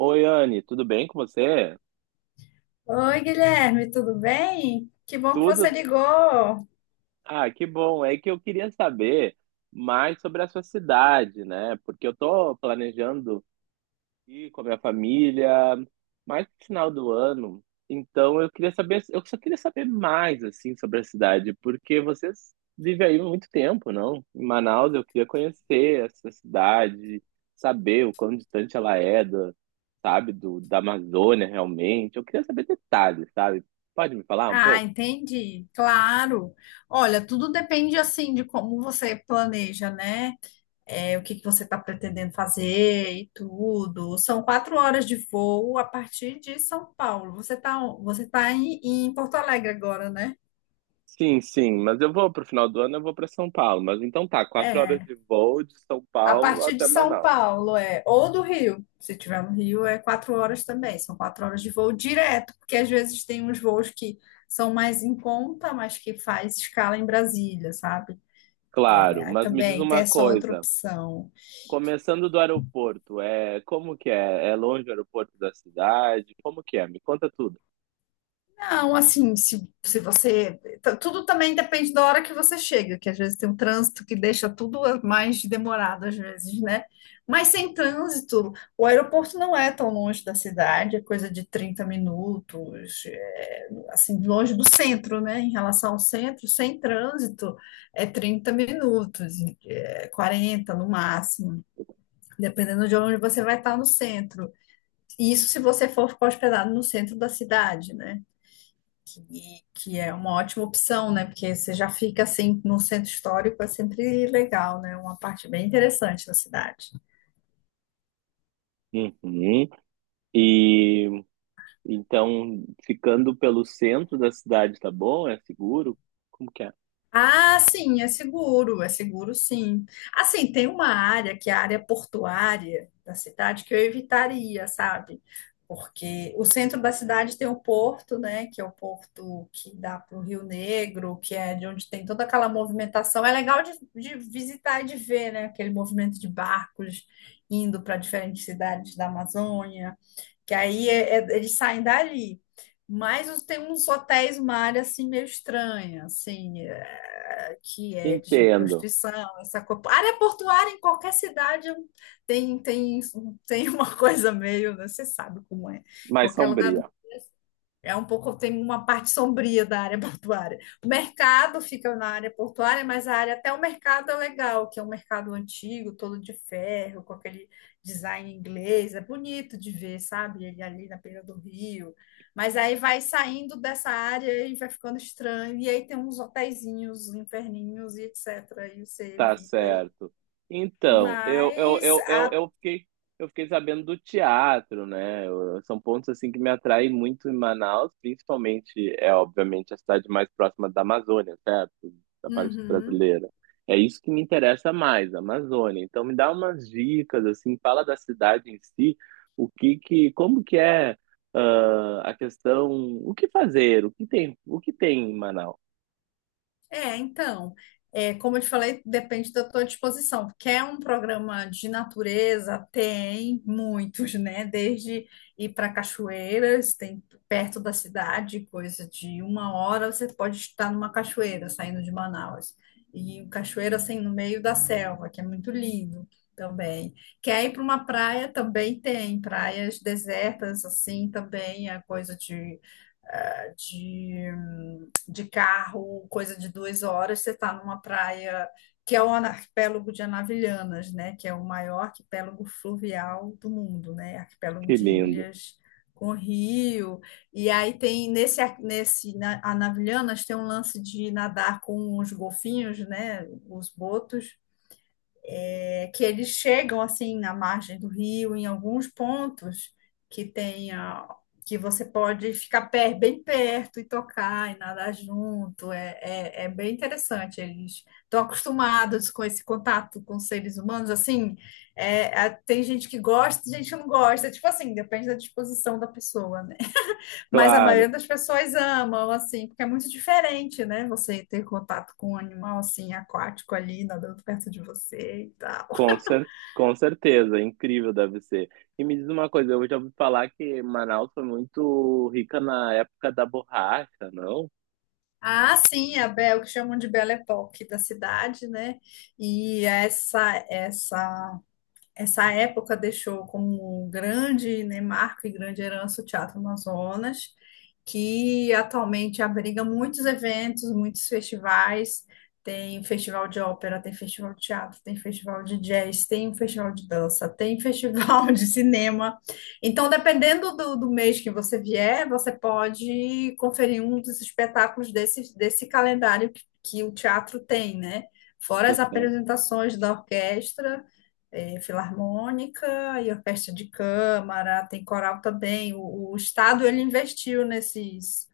Oi, Anne, tudo bem com você? Oi, Guilherme, tudo bem? Que bom que você Tudo? ligou. Ah, que bom. É que eu queria saber mais sobre a sua cidade, né? Porque eu tô planejando ir com a minha família mais no final do ano. Então eu queria saber, eu só queria saber mais assim sobre a cidade, porque vocês vivem aí há muito tempo, não? Em Manaus, eu queria conhecer essa cidade, saber o quão distante ela é da, sabe, da Amazônia realmente. Eu queria saber detalhes, sabe? Pode me falar um Ah, pouco? entendi, claro. Olha, tudo depende assim de como você planeja, né? É, o que que você está pretendendo fazer e tudo. São 4 horas de voo a partir de São Paulo. Você tá em Porto Alegre agora, né? Sim, sim, mas eu vou pro final do ano, eu vou para São Paulo. Mas então tá, quatro horas É. de voo de São A Paulo partir de até São Manaus. Paulo é, ou do Rio, se tiver no Rio, é quatro horas também, são quatro horas de voo direto, porque às vezes tem uns voos que são mais em conta, mas que faz escala em Brasília, sabe? Claro, Aí mas me diz também tem uma essa outra coisa. opção. Começando do aeroporto, é como que é? É longe o aeroporto da cidade? Como que é? Me conta tudo. Não, assim, se você. Tudo também depende da hora que você chega, que às vezes tem um trânsito que deixa tudo mais demorado, às vezes, né? Mas sem trânsito, o aeroporto não é tão longe da cidade, é coisa de 30 minutos, é, assim, longe do centro, né? Em relação ao centro, sem trânsito, é 30 minutos, é 40 no máximo, dependendo de onde você vai estar no centro. Isso se você for ficar hospedado no centro da cidade, né? Que é uma ótima opção, né? Porque você já fica assim no centro histórico, é sempre legal, né? Uma parte bem interessante da cidade. Uhum. E então, ficando pelo centro da cidade, tá bom? É seguro? Como que é? Ah, sim, é seguro sim. Assim, tem uma área que é a área portuária da cidade que eu evitaria, sabe? Porque o centro da cidade tem o porto, né? Que é o porto que dá para o Rio Negro, que é de onde tem toda aquela movimentação. É legal de visitar e de ver, né? Aquele movimento de barcos indo para diferentes cidades da Amazônia que aí eles saem dali. Mas tem uns hotéis, uma área assim meio estranha, assim, é, que é de Entendo. prostituição, essa coisa. Área portuária em qualquer cidade tem, tem, tem uma coisa meio, né, você sabe como é. Mais Qualquer lugar do sombria. é um pouco, tem uma parte sombria da área portuária. O mercado fica na área portuária, mas a área até o mercado é legal, que é um mercado antigo, todo de ferro, com aquele design inglês. É bonito de ver, sabe? Ele ali na beira do rio. Mas aí vai saindo dessa área e vai ficando estranho. E aí tem uns hotéisinhos, inferninhos e etc. E você Tá evita aí. certo. Então, eu, eu, Mas eu, a, eu, eu fiquei, eu fiquei sabendo do teatro, né? Eu- são pontos assim que me atraem muito em Manaus, principalmente, é obviamente a cidade mais próxima da Amazônia, certo? Da parte Uhum. brasileira. É isso que me interessa mais, a Amazônia. Então, me dá umas dicas assim, fala da cidade em si, o que que, como que é a questão, o que fazer, o que tem em Manaus? É, então, é, como eu te falei, depende da tua disposição. Quer um programa de natureza? Tem muitos, né? Desde ir para cachoeiras, tem perto da cidade, coisa de uma hora, você pode estar numa cachoeira saindo de Manaus. E cachoeira assim no meio da selva, que é muito lindo também. Quer ir para uma praia? Também tem praias desertas, assim, também é coisa de de, de carro, coisa de 2 horas, você está numa praia que é o arquipélago de Anavilhanas, né? Que é o maior arquipélago fluvial do mundo, né? Arquipélago Que de lindo. ilhas com rio. E aí tem nesse Anavilhanas tem um lance de nadar com os golfinhos, né? Os botos é que eles chegam assim na margem do rio, em alguns pontos que tenha que você pode ficar bem perto e tocar e nadar junto. É bem interessante. Eles estão acostumados com esse contato com seres humanos. Assim, é, tem gente que gosta, gente que não gosta. Tipo assim, depende da disposição da pessoa, né? Mas a maioria Claro. das pessoas amam, assim, porque é muito diferente, né? Você ter contato com um animal assim aquático ali nadando perto de você e tal. Com cer com certeza, incrível deve ser. E me diz uma coisa, eu já ouvi falar que Manaus foi muito rica na época da borracha, não? Ah, sim, a Bel, que chamam de Belle Époque da cidade, né? E essa época deixou como um grande, né, marco e grande herança o Teatro Amazonas, que atualmente abriga muitos eventos, muitos festivais. Tem festival de ópera, tem festival de teatro, tem festival de jazz, tem festival de dança, tem festival de cinema. Então, dependendo do mês que você vier, você pode conferir um dos espetáculos desse calendário que o teatro tem, né? Fora Tá as certo. apresentações da orquestra, eh, filarmônica e orquestra de câmara, tem coral também. O Estado ele investiu nesses,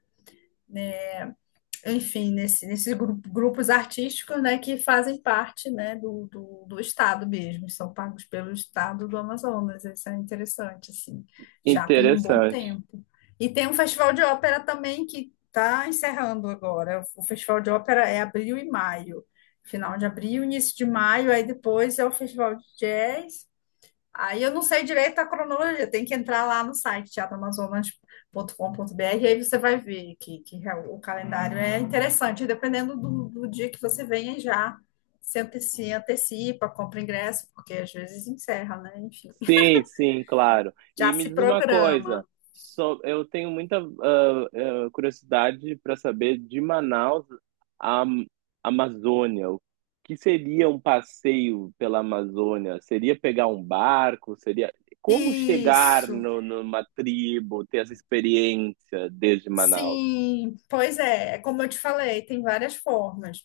enfim, nesses grupos artísticos, né, que fazem parte, né, do Estado mesmo, são pagos pelo Estado do Amazonas. Isso é interessante, assim. Já tem um bom Interessante. tempo. E tem um festival de ópera também que está encerrando agora. O festival de ópera é abril e maio. Final de abril, início de maio, aí depois é o festival de jazz, aí eu não sei direito a cronologia, tem que entrar lá no site teatroamazonas.com.br, aí você vai ver que o calendário é interessante, dependendo do dia que você venha já se antecipa, compra ingresso, porque às vezes encerra, né? Enfim, Sim, sim, claro. E já me se diz uma programa. coisa, só eu tenho muita curiosidade para saber de Manaus à Amazônia. O que seria um passeio pela Amazônia? Seria pegar um barco? Seria como chegar Isso. no, numa tribo, ter essa experiência desde Manaus? Sim, pois é, é como eu te falei, tem várias formas.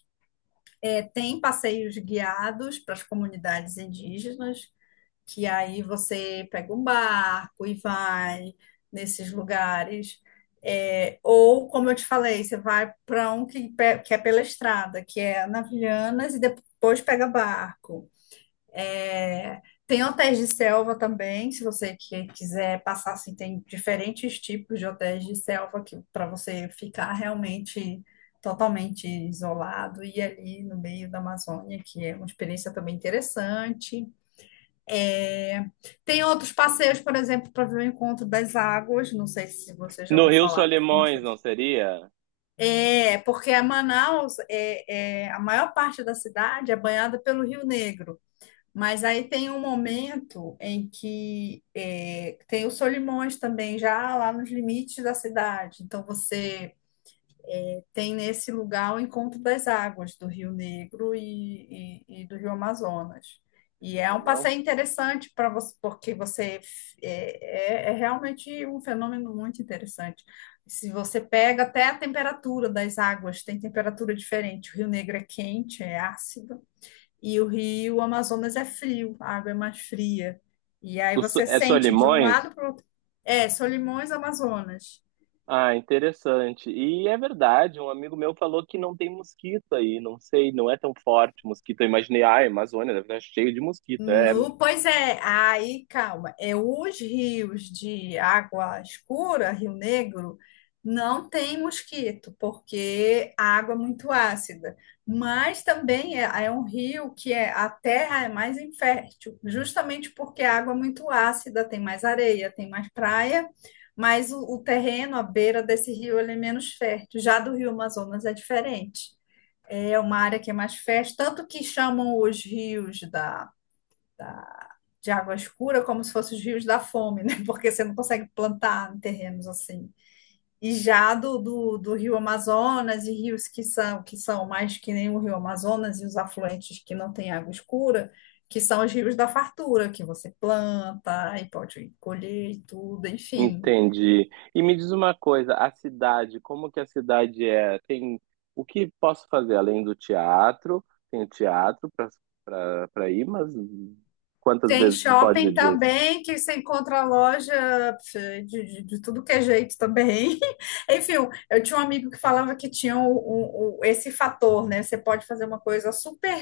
É, tem passeios guiados para as comunidades indígenas, que aí você pega um barco e vai nesses lugares. É, ou, como eu te falei, você vai para um que é pela estrada, que é Navilhanas, e depois pega barco. É, tem hotéis de selva também, se você quiser passar, assim, tem diferentes tipos de hotéis de selva que para você ficar realmente totalmente isolado e ali no meio da Amazônia, que é uma experiência também interessante. Tem outros passeios, por exemplo, para ver o Encontro das Águas. Não sei se você já No ouviu Rio falar do Solimões, Encontro. não seria? É, porque a Manaus, é, é- a maior parte da cidade é banhada pelo Rio Negro. Mas aí tem um momento em que é, tem o Solimões também, já lá nos limites da cidade. Então você tem nesse lugar o encontro das águas do Rio Negro e, e do Rio Amazonas. E é Incrível, um não? passeio interessante para você, porque você é realmente um fenômeno muito interessante. Se você pega até a temperatura das águas, tem temperatura diferente. O Rio Negro é quente, é ácido, e o Rio Amazonas é frio, a água é mais fria. E aí você É sente de um Solimões? lado para o outro. É, Solimões, Amazonas. Ah, interessante. E é verdade, um amigo meu falou que não tem mosquito aí, não sei, não é tão forte mosquito. Eu imaginei, ah, a Amazônia deve estar cheio de mosquito. É, No, pois é, aí calma, é os rios de água escura, Rio Negro, não tem mosquito, porque a água é muito ácida, mas também é, é um rio que é, a terra é mais infértil, justamente porque a água é muito ácida, tem mais areia, tem mais praia, mas o terreno à beira desse rio ele é menos fértil, já do Rio Amazonas é diferente. É uma área que é mais fértil, tanto que chamam os rios da de água escura, como se fossem os rios da fome, né? Porque você não consegue plantar em terrenos assim. E já do Rio Amazonas e rios que são mais que nem o Rio Amazonas e os afluentes que não têm água escura, que são os rios da fartura, que você planta e pode colher e tudo, enfim. entendi. E me diz uma coisa, a cidade, como que a cidade é? Tem o que posso fazer além do teatro? Tem teatro para para ir, mas quantas Tem vezes tu pode ir shopping duas? também, que você encontra loja de tudo que é jeito também. Enfim, eu tinha um amigo que falava que tinha esse fator, né? Você pode fazer uma coisa super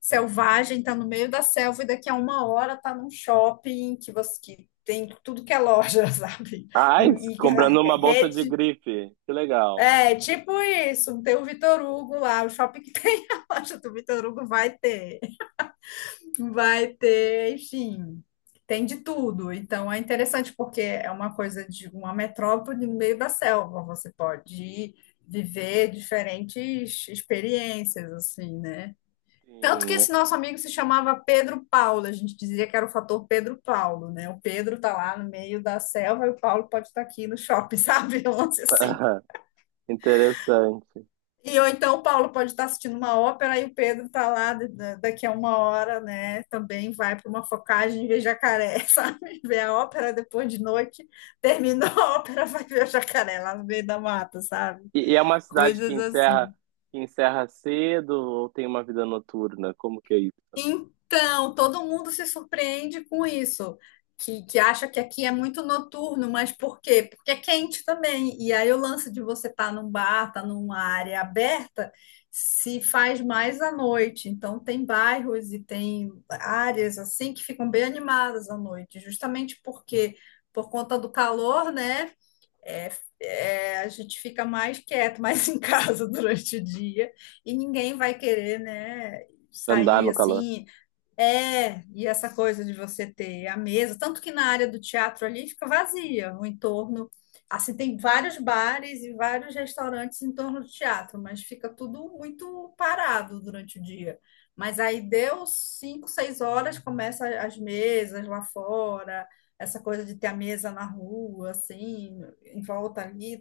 selvagem, tá no meio da selva e daqui a uma hora tá num shopping que você que tem tudo que é loja, sabe? Ai, E a comprando uma bolsa de rede. grife. Que legal. É tipo isso, tem o Vitor Hugo lá, o shopping que tem a loja do Vitor Hugo vai ter. Vai ter, enfim, tem de tudo. Então é interessante porque é uma coisa de uma metrópole no meio da selva. Você pode ir viver diferentes experiências, assim, né? Tanto que Sim. esse nosso amigo se chamava Pedro Paulo, a gente dizia que era o fator Pedro Paulo, né? O Pedro tá lá no meio da selva e o Paulo pode estar aqui no shopping, sabe? Um lance assim. Interessante. E ou então o Paulo pode estar assistindo uma ópera e o Pedro está lá daqui a uma hora, né? Também vai para uma focagem e vê jacaré, sabe? Vê a ópera depois de noite, terminou a ópera, vai ver o jacaré lá no meio da mata, sabe? E, é uma cidade que Coisas assim. que encerra cedo ou tem uma vida noturna? Como que é isso também? Então, todo mundo se surpreende com isso, que acha que aqui é muito noturno, mas por quê? Porque é quente também. E aí o lance de você estar num bar, estar numa área aberta, se faz mais à noite. Então, tem bairros e tem áreas assim que ficam bem animadas à noite, justamente porque, por conta do calor, né? é- a gente fica mais quieto, mais em casa durante o dia, e ninguém vai querer, né? Andar Sair no calor. assim, é, e essa coisa de você ter a mesa, tanto que na área do teatro ali fica vazia, o entorno, assim, tem vários bares e vários restaurantes em torno do teatro, mas fica tudo muito parado durante o dia. Mas aí deu cinco, seis horas, começa as mesas lá fora, essa coisa de ter a mesa na rua, assim, em volta ali,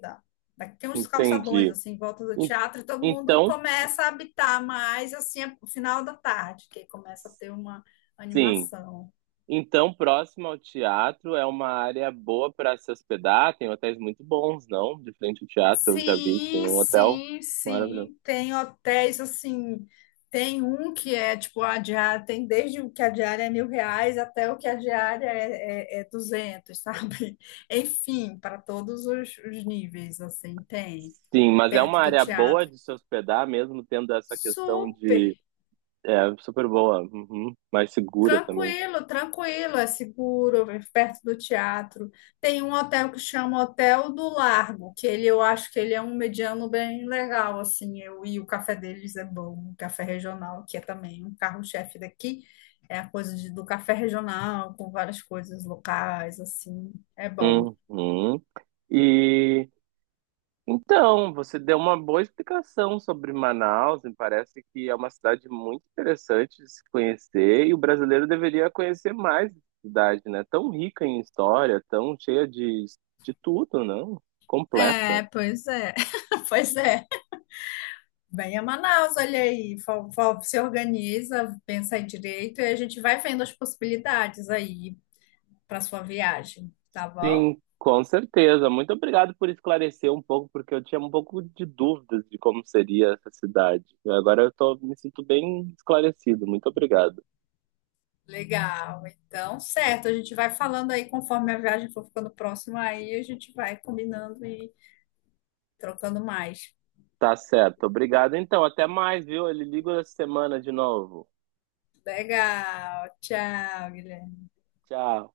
daqui tem uns calçadões Entendi. assim em volta do En- teatro e todo mundo Então, começa a habitar mais assim no final da tarde, que começa a ter uma sim. animação. Então, próximo ao teatro é uma área boa para se hospedar. Tem hotéis muito bons, não? De frente ao teatro, eu já vi, que tem Sim, um hotel sim, maravilhoso. sim. Tem hotéis assim, tem um que é tipo a diária, tem desde o que a diária é R$ 1.000 até o que a diária é 200, sabe? Enfim, para todos os níveis, assim, tem Sim, mas é uma perto do área boa teatro. de se hospedar, mesmo tendo essa questão de. Super! É, super boa, uhum, mais segura também. Tranquilo, tranquilo, é seguro, é perto do teatro. Tem um hotel que chama Hotel do Largo, que ele eu acho que ele é um mediano bem legal, assim, eu e o café deles é bom, o café regional, que é também um carro-chefe daqui, é a coisa do café regional, com várias coisas locais, assim, é bom. Uhum. E Então, você deu uma boa explicação sobre Manaus, me parece que é uma cidade muito interessante de se conhecer e o brasileiro deveria conhecer mais essa cidade, né? Tão rica em história, tão cheia de tudo, não? Completa. É, pois é. Pois é, venha a Manaus, olha aí, se organiza, pensa aí direito e a gente vai vendo as possibilidades aí para sua viagem, tá bom? Sim, com certeza. Muito obrigado por esclarecer um pouco, porque eu tinha um pouco de dúvidas de como seria essa cidade. Agora eu tô, me sinto bem esclarecido. Muito obrigado. Legal. Então, certo, a gente vai falando aí conforme a viagem for ficando próxima aí, a gente vai combinando e trocando mais. Tá certo. Obrigado então. Até mais, viu? Ele liga essa semana de novo. Legal. Tchau, Guilherme. Tchau.